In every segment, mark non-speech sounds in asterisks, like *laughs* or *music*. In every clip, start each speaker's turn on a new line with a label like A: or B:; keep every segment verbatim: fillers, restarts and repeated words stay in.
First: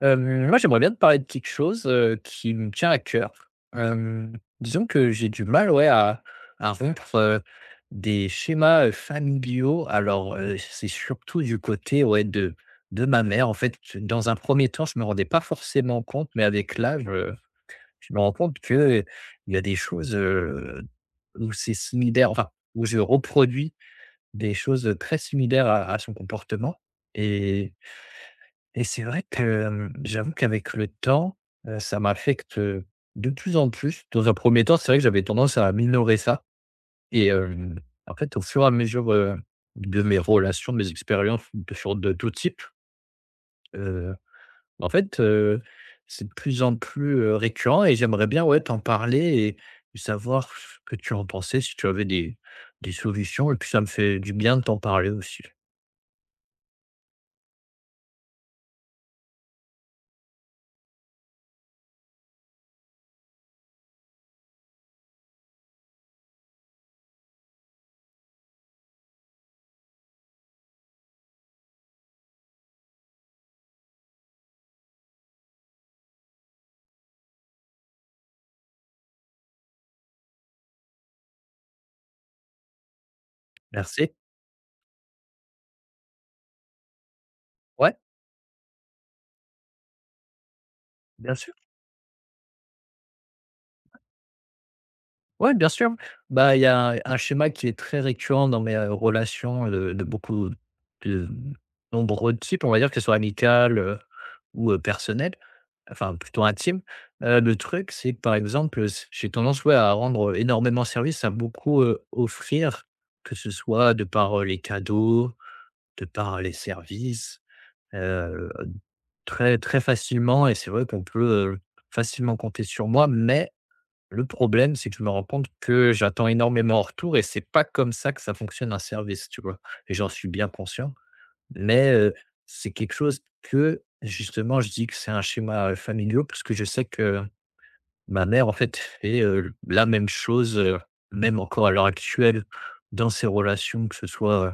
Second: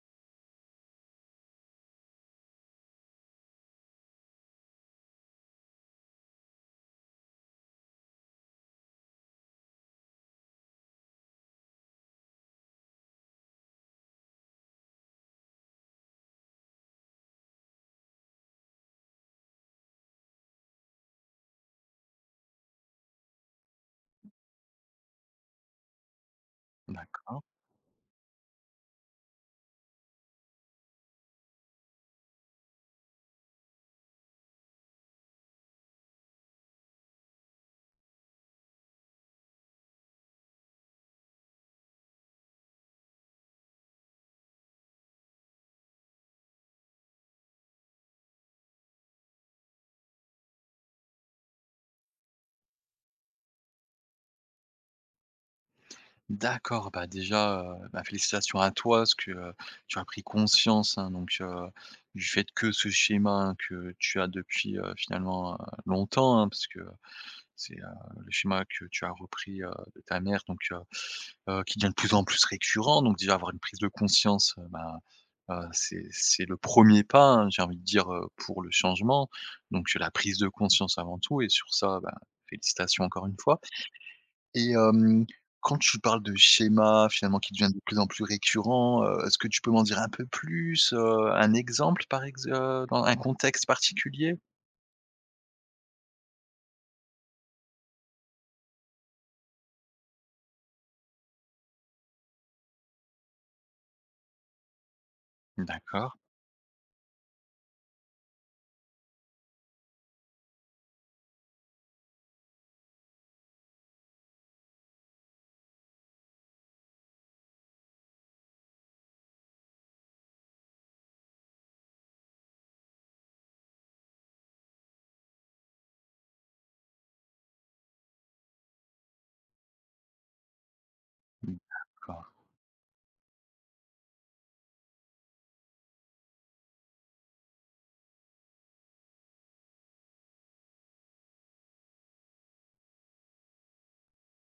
A: Hem, moi, j'aimerais bien te parler de quelque chose, heu, qui me tient à cœur. Hem, disons que j'ai du mal, ouais, à à rompre, heu, des schémas, heu, familiaux. Alors, heu, c'est surtout du côté, ouais, de de ma mère. En fait, dans un premier temps, je me rendais pas forcément compte, mais avec l'âge, heu, je me rends compte que euh, il y a des choses, heu, où c'est similaire, enfin, où je reproduis des choses, très similaires à à son comportement
B: D'accord.
A: et et c'est vrai que, hem, j'avoue qu'avec le temps, heu, ça m'affecte, heu, de plus en plus. Dans un premier temps, c'est vrai que j'avais tendance à minorer ça et hem, en fait, au fur et à mesure, heu, de mes relations, de mes expériences de sur de tout type, heu, en fait, heu, c'est de plus en plus, heu, récurrent et j'aimerais bien, ouais, t'en parler et savoir ce que tu en pensais, si tu avais des des solutions et puis ça me fait du bien de t'en parler aussi.
B: D'accord, bah, déjà, heu, bah, félicitations à toi parce que, heu, tu as pris conscience, hein, donc heu, du fait que ce schéma, hein, que tu as depuis, heu, finalement, heu, longtemps, hein, parce que, c'est, heu, le schéma que tu as repris, heu, de ta mère donc heu, heu, qui devient de plus en plus récurrent donc déjà avoir une prise de conscience, heu, bah, heu, c'est c'est le premier pas, hein, j'ai envie de dire, heu, pour le changement donc la prise de conscience avant tout et sur ça, bah, félicitations encore une fois.
A: Merci.
B: Et hem, quand tu parles de schéma finalement qui devient de
A: Ouais,
B: plus en plus récurrent, heu, est-ce que tu peux m'en dire un peu plus, heu,
A: bien sûr.
B: un exemple par ex heu, dans un contexte particulier?
A: Ouais, bien sûr. Bah, il y a un schéma qui est très récurrent dans mes, heu, relations de de beaucoup de nombreux types, on va dire, que ce soit amicales, heu, ou, heu, personnelles,
B: D'accord.
A: enfin plutôt intimes. Heu, le truc, c'est que, par exemple, s j'ai tendance, ouais, à rendre, heu, énormément service, à beaucoup, heu, offrir, que ce soit de par, heu, les cadeaux, de par les services, heu, très, très facilement et c'est vrai qu'on peut, heu, facilement compter sur moi mais le problème, c'est que je me rends compte que j'attends énormément en retour et c'est pas comme ça que ça fonctionne un service, tu vois? Et j'en suis bien conscient, mais, heu,
B: D'accord.
A: c'est quelque chose que justement je dis que c'est un schéma, heu, familial parce que je sais que ma mère, en fait, fait, heu, la même chose, heu, même encore à l'heure actuelle dans ses relations, que ce soit, heu,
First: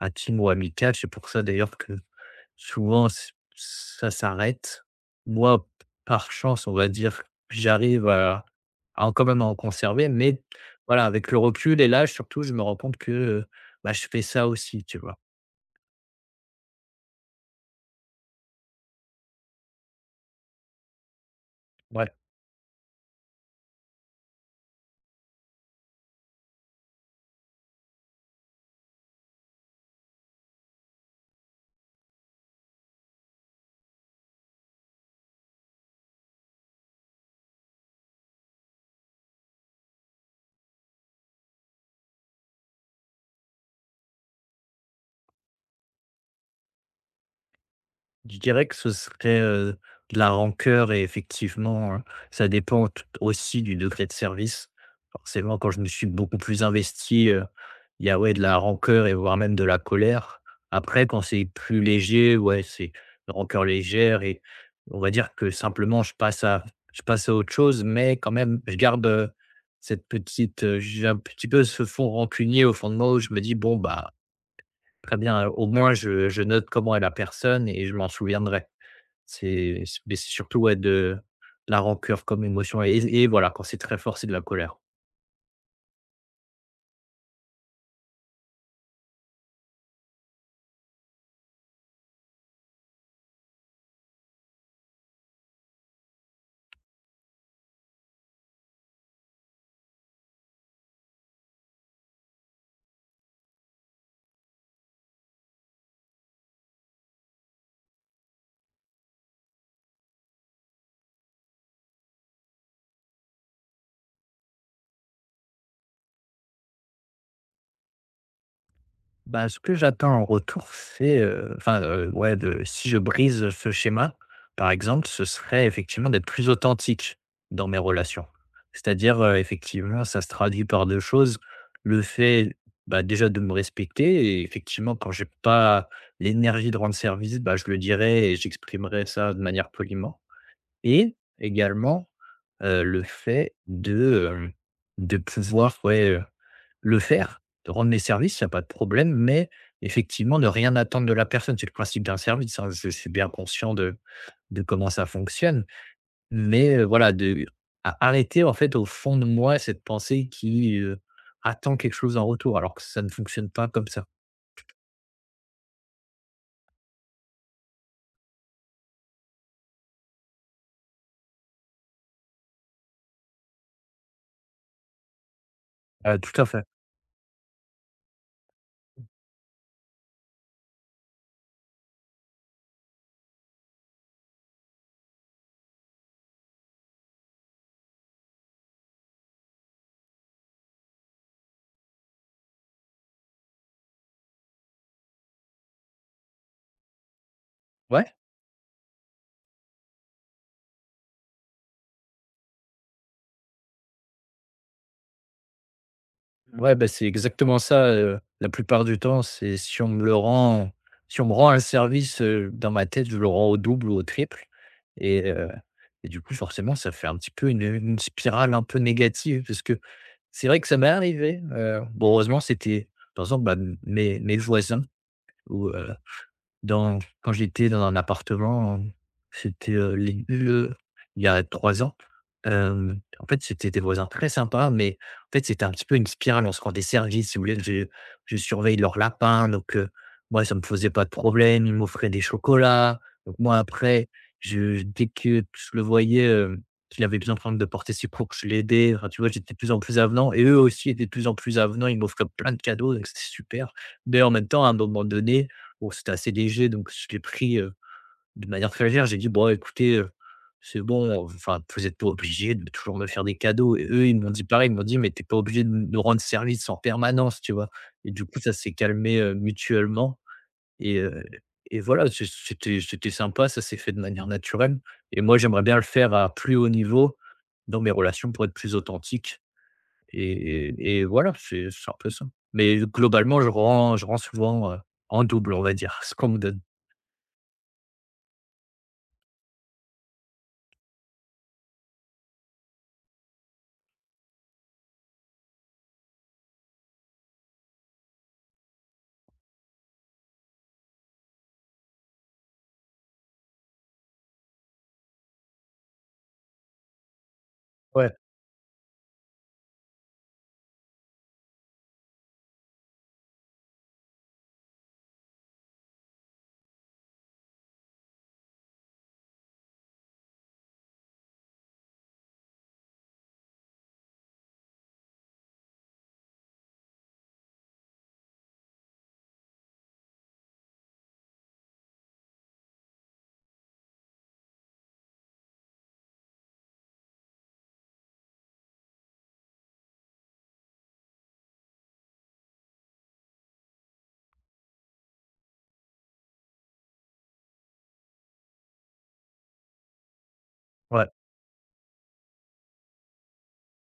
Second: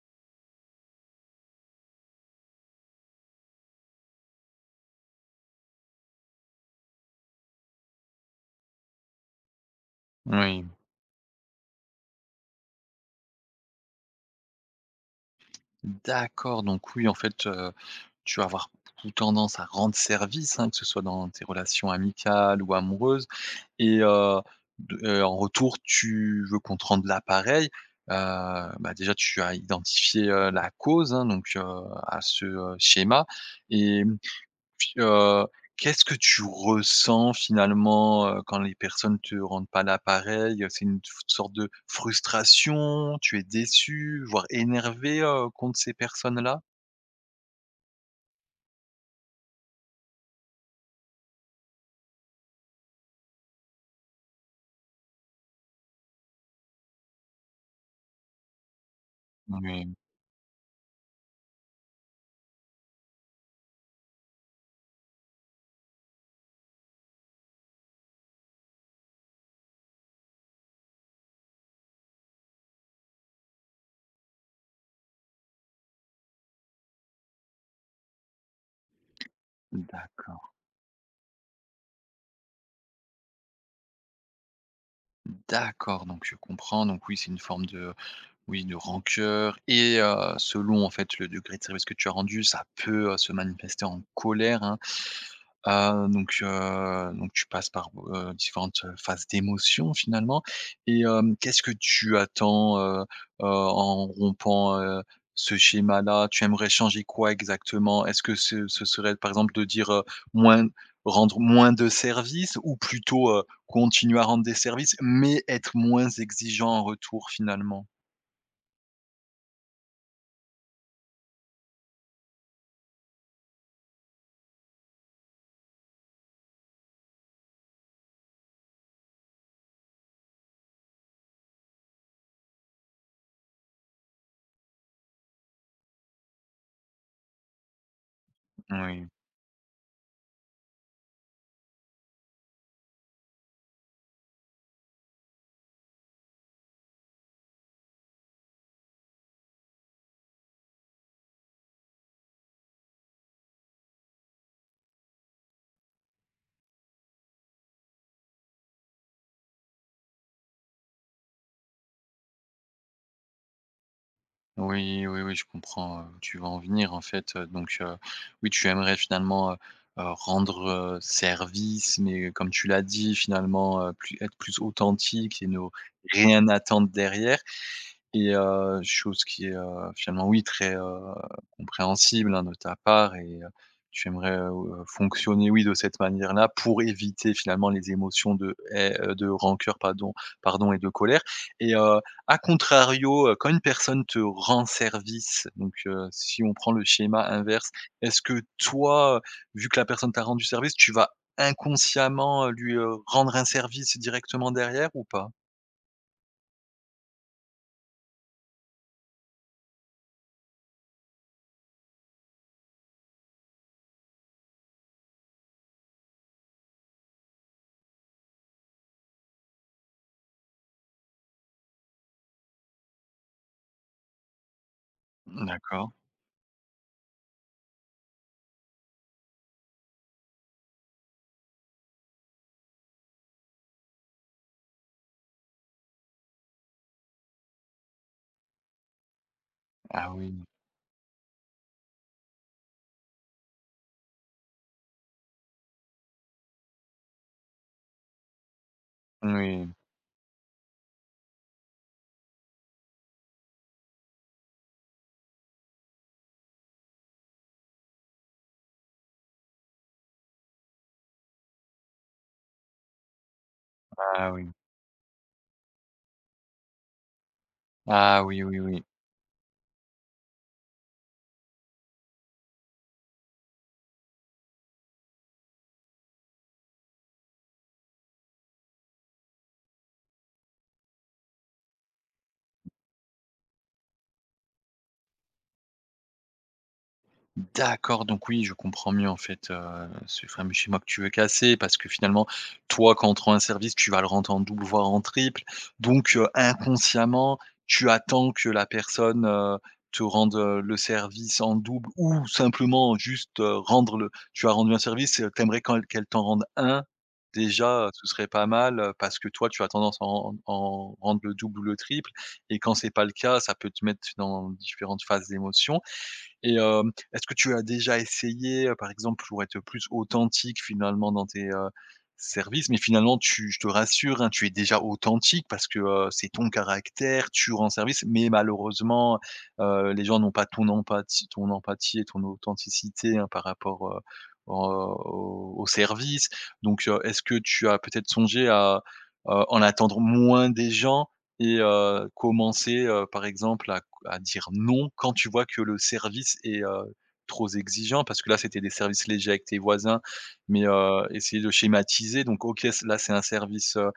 A: intimes ou amicales. C'est pour ça d'ailleurs que souvent c ça s'arrête. Moi, par chance, on va dire, j'arrive à à en quand même à en conserver, mais
B: Oui.
A: voilà, avec le recul et l'âge surtout, je me rends compte que, heu, bah, je fais ça aussi, tu vois?
B: D'accord, donc oui, en fait, heu, tu vas avoir plutôt tendance à rendre service, hein, que ce soit dans tes relations
A: Ouais.
B: amicales ou amoureuses. Et heu, de heu, en retour, tu veux qu'on te rende l'appareil. Heu, bah, déjà, tu as identifié, heu, la cause, hein, donc heu, à ce, heu, schéma et mmh, puis, heu, qu'est-ce que tu ressens finalement, heu, quand les personnes te rendent pas l'appareil? C'est une f sorte de frustration? Tu es déçu, voire énervé, heu, contre ces personnes-là?
A: Je dirais que ce serait, heu, de la rancœur et effectivement, heu, ça dépend tout aussi du degré de service. Forcément, quand je me suis beaucoup plus investi, heu, il y a, ouais, de la rancœur et voire même de la
B: Oui,
A: colère. Après, quand c'est plus léger, ouais, c'est une rancœur légère et on va dire que simplement je passe à je passe à autre chose, mais quand même, je garde, heu, cette petite, heu, j'ai un petit peu ce fond rancunier au fond de moi où je me dis: «Bon, bah, très bien, au moins je je note comment est la personne et je m'en souviendrai». C'est c'est mais c'est
B: d'accord,
A: surtout, ouais, de la rancœur comme émotion et et voilà, quand c'est très fort, c'est de la colère.
B: d'accord, donc je comprends, donc oui, c'est une forme de oui, de rancœur et heu, selon en fait le degré de service que tu as rendu, ça peut, heu, se manifester en colère, hein. Heu, donc heu, donc tu passes par, heu, différentes, phases d'émotion finalement et hem, qu'est-ce que tu attends, heu heu, en rompant, heu, ce schéma-là? Tu aimerais changer quoi exactement? Est-ce que ce ce serait par exemple de dire, heu, moins rendre moins de services ou plutôt, heu, continuer à rendre des services mais être moins exigeant en retour finalement?
A: Bah, ce que j'attends en retour, c'est, heu, enfin, heu, ouais, de si je brise ce schéma, par exemple, ce serait effectivement d'être plus authentique dans mes relations. C'est-à-dire, heu, effectivement, ça se traduit par deux choses. Le fait, bah, déjà de me respecter et effectivement quand j'ai pas l'énergie de rendre service, bah, je le dirai et j'exprimerai
B: Oui.
A: ça de manière poliment et également, heu, le fait de, hem, de pouvoir, ouais, le faire, de rendre les services, il y a pas de problème, mais effectivement, ne rien attendre de la personne. C'est le principe d'un service, hein. Je je suis bien conscient de de comment ça fonctionne, mais heu, voilà, de a arrêter, en fait, au fond de moi, cette pensée qui, heu, attend quelque chose en retour, alors que ça ne fonctionne pas comme ça.
B: Oui, oui, oui, je comprends, heu, où tu vas en venir, en fait, heu, donc heu, oui, tu aimerais finalement, heu heu, rendre, heu, service, mais euh, comme tu l'as dit, finalement, heu, plus être plus authentique et ne
A: Heu, tout à
B: rien
A: fait.
B: attendre derrière. Et heu, chose qui est, heu, finalement oui très, heu, compréhensible, hein, de ta part et heu, tu aimerais, heu, fonctionner, oui, de cette manière-là pour éviter finalement les émotions de hai heu, de rancœur pardon pardon et de colère et heu, à contrario, heu, quand une personne te rend service, donc heu, si on prend le schéma inverse,
A: Ouais.
B: est-ce que toi, heu, vu que la personne t'a rendu service, tu vas inconsciemment, heu, lui, heu, rendre un service directement derrière ou pas?
A: Mmh. Ouais, bah, c'est exactement ça, heu, la plupart du temps, c'est si on me le rend si on me rend un service, heu, dans ma tête, je le rends au double ou au triple et heu et du coup, forcément, ça fait un petit peu une, une spirale un peu négative parce que c'est vrai que ça m'est arrivé, heu, bon heureusement, c'était par exemple, bah, mes mes voisins où,
B: D'accord.
A: dans quand j'étais dans un appartement, euh, c'était, heu, les heu, il y a trois ans, hem, en fait, c'était des voisins très sympas, mais en fait, c'était un petit peu une spirale. On se rendait service, si vous voulez, je je surveille leurs lapins, donc heu,
B: Ah oui.
A: moi, ça me faisait pas de problème. Ils m'offraient des chocolats, donc moi, après, je dès que je le voyais, hem, qu'il avait besoin, par exemple, de porter ses courses, je l'aidais. Enfin, tu vois, j'étais de
B: Oui.
A: plus en plus avenant et eux aussi étaient de plus en plus avenants. Ils m'offraient plein de cadeaux, donc c'était super, mais en même temps, à un moment donné bon, c'était assez léger, donc je l'ai pris, heu, de manière très légère. J'ai dit: «Bon, écoutez, heu, c'est bon, heu, enfin, vous êtes pas obligés de toujours me faire des cadeaux» et eux, ils m'ont
B: Ah
A: dit
B: oui.
A: pareil, ils m'ont dit: «Mais t'es pas obligé de nous rendre service en permanence», tu vois? Et
B: Ah
A: du coup,
B: oui,
A: ça
B: oui,
A: s'est
B: oui.
A: calmé, heu, mutuellement et heu et voilà, c'est c'était c'était sympa, ça s'est fait de manière naturelle et moi, j'aimerais bien le faire à plus haut niveau dans mes relations pour être plus authentique et et et voilà, c'est c'est un peu ça. Mais globalement, je rends je rends souvent, heu, en double, on va dire, *laughs* ce qu'on me donne.
B: D'accord, donc oui, je comprends mieux en fait, heu, ce fameux schéma que tu veux casser parce que finalement, toi, quand on te rend un service, tu vas le rendre en double, voire en triple. Donc, heu, inconsciemment, tu attends que la personne, heu, te rende, heu, le service en double ou simplement juste, heu, rendre le tu as rendu un service, heu, tu quand qu'elle t'en rende un déjà, heu, ce
A: Ouais,
B: serait pas mal, heu, parce que toi, tu as tendance à en en rendre le double ou le triple et quand c'est pas le cas, ça peut te mettre dans différentes phases d'émotion et hem, est-ce que tu as déjà essayé, heu, par exemple, pour être plus authentique finalement dans tes, heu, services? Mais finalement tu je te rassure, hein, tu es déjà authentique parce que, heu, c'est ton caractère, tu rends service, mais malheureusement, heu, les gens n'ont pas ton empathie ton empathie et ton authenticité, hein, par rapport, heu, au au service. Donc, heu, est-ce que tu as peut-être songé à, heu, en attendre moins des gens et heu, commencer, heu, par exemple, à à dire non quand tu vois que le service est, heu, trop exigeant? Parce que là, c'était des services légers avec tes voisins, mais heu,
A: ouais,
B: essayer de schématiser donc OK, c là, c'est un service, heu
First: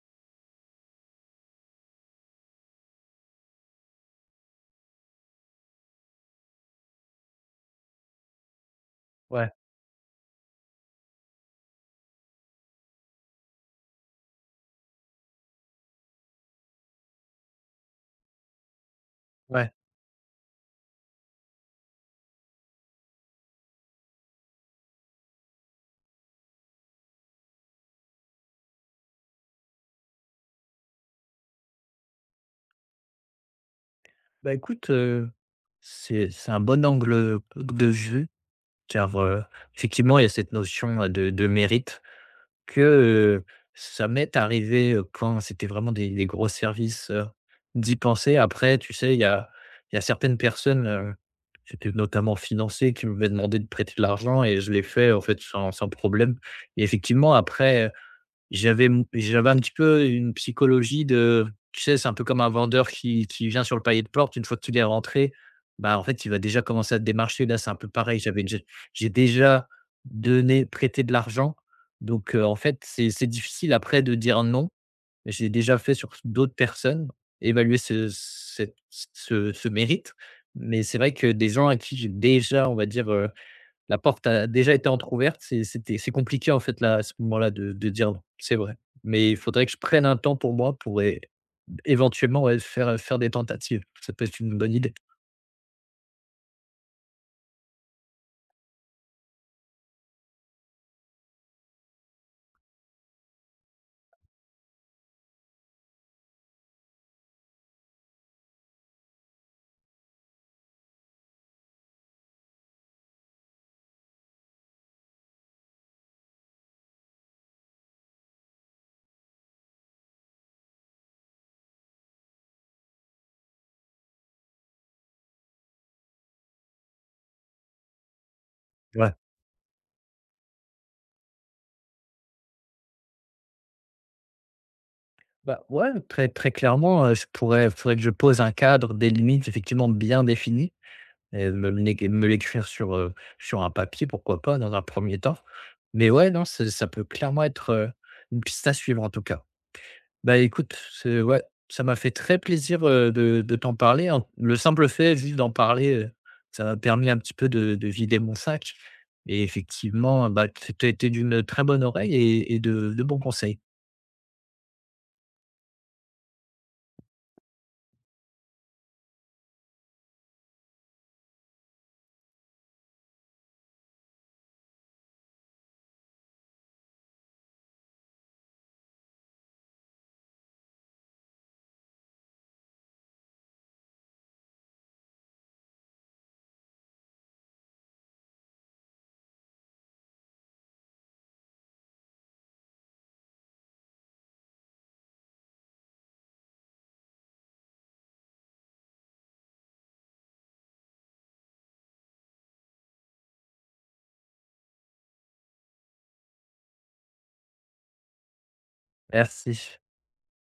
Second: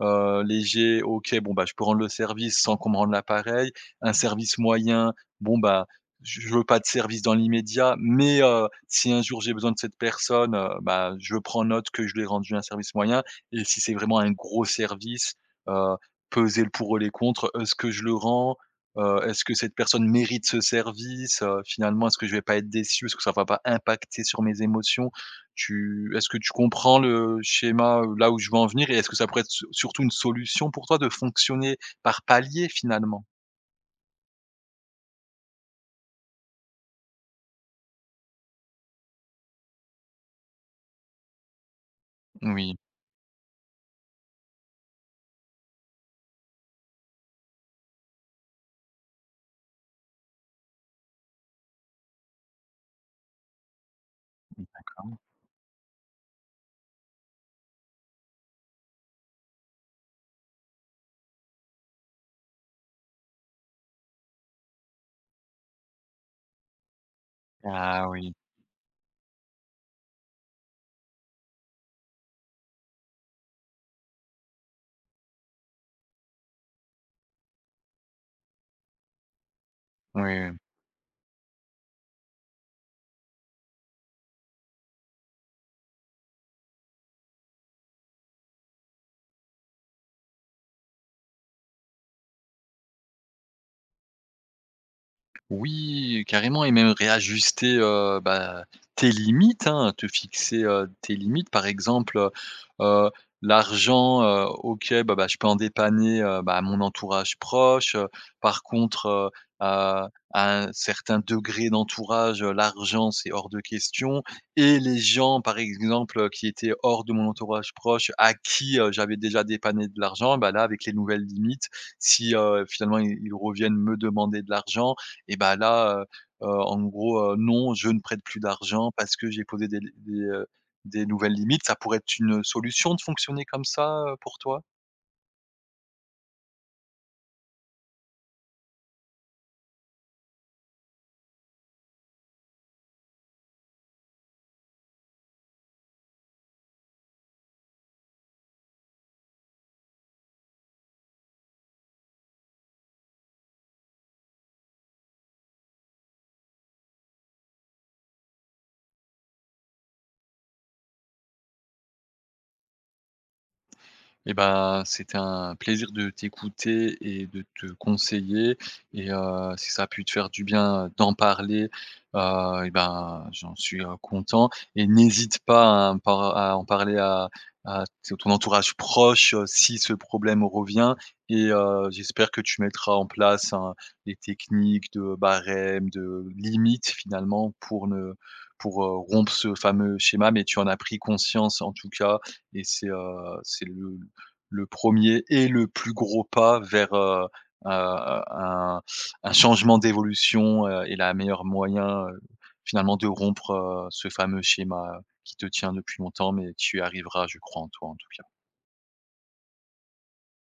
B: heu, léger, OK, bon, bah, je peux rendre le service sans qu'on me rende l'appareil. Un service moyen, bon, bah, je je veux pas de service dans l'immédiat, mais heu, si un jour
A: ouais,
B: j'ai besoin de cette personne, heu, bah, je prends note que je lui ai rendu un service moyen et si c'est vraiment un gros service, heu, peser le pour et les contre. Est-ce que je le rends? Heu, est-ce que
A: ouais.
B: cette personne mérite ce service? Heu, finalement, est-ce que je vais pas être déçu? Est-ce que ça va pas impacter sur mes émotions? Tu est-ce que tu comprends le schéma, heu, là où je veux en venir et est-ce que ça pourrait être su surtout une solution pour toi de fonctionner par paliers finalement?
A: Bah, écoute, heu, c'est c'est un bon angle, heu, de vue, car, heu, effectivement, il y a cette notion, heu, de de mérite
B: Oui.
A: que, heu, ça m'est arrivé, heu, quand c'était vraiment des des gros services, heu, d'y penser. Après, tu sais, il y a il y a certaines personnes, heu, c'était notamment financier, qui m'avaient demandé de prêter de l'argent et je l'ai
B: Ah
A: fait,
B: oui.
A: en fait, sans sans problème et effectivement après, J'avais m j'avais un petit peu une psychologie de tu sais, c'est un peu comme un vendeur qui qui vient sur le palier de porte, une fois que tu l'es rentré, bah, en fait, il va déjà commencer à te démarcher. Là, c'est un peu
B: Ah
A: pareil,
B: oui.
A: j'avais déjà j'ai déjà donné prêté de l'argent, donc heu, en fait, c'est c'est difficile après de dire non. J'ai déjà fait sur d'autres personnes, évaluer ce cette ce ce mérite,
B: Oui, oui.
A: mais c'est vrai que des gens à qui j'ai déjà, on va dire, euh, la porte a déjà été entrouverte. C'est c'était c'est compliqué, en fait, là, à ce moment-là, de de dire non. C'est vrai. Mais il faudrait que je prenne un temps pour moi pour é éventuellement, ouais, faire, faire des tentatives. Ça peut être une bonne idée.
B: Oui, carrément et même réajuster, heu, bah, tes limites, hein, te fixer, heu, tes limites. Par exemple, heu l'argent, heu, OK, bah bah, je peux en dépanner, heu, bah, mon entourage proche, heu, par contre, heu, à à un certain degré d'entourage, heu, l'argent, c'est hors de question et les gens, par exemple, heu, qui étaient hors de mon entourage proche, à qui, heu, j'avais déjà dépanné de l'argent, bah, là, avec les nouvelles limites, si, finalement, ils reviennent me demander de l'argent, et bah, là, heu heu, en gros, heu, non, je ne prête plus d'argent
A: Ouais.
B: parce que j'ai posé des li des, heu, des nouvelles limites. Ça pourrait être une solution de fonctionner comme ça, heu, pour toi?
A: Bah, ouais, très très clairement, heu, je pourrais faudrait que je pose un cadre, des limites effectivement bien définies et me l'é me l'écrire sur, heu, sur un papier, pourquoi pas, dans un premier temps. Mais ouais, non, c'est ça peut clairement être, heu, une piste à suivre, en tout cas. Bah, écoute, c'est ouais, ça m'a fait très plaisir, heu, de de t'en parler, hein. Le simple fait juste d'en parler, heu, ça m'a permis un petit peu de de vider mon sac et effectivement, bah, tu as été d'une, très bonne oreille et et de de bons conseils.
B: Eh ben c'était un plaisir de t'écouter et de te conseiller et heu, si ça a pu te faire du bien, heu, d'en parler, heu et ben, j'en suis, heu, content et n'hésite pas à en par à en parler à à t ton entourage proche, heu, si ce problème revient et heu, j'espère que tu mettras en place un des techniques de barème, de limite finalement pour ne pour, heu, rompre ce fameux schéma mais tu en as pris conscience en tout cas et c'est, heu, c'est le le premier et le plus gros pas vers, heu, heu, un un changement d'évolution, heu et la meilleure moyen, heu, finalement de rompre, heu, ce fameux schéma qui te tient depuis longtemps, mais tu y arriveras, je crois en toi en tout cas.
A: Merci.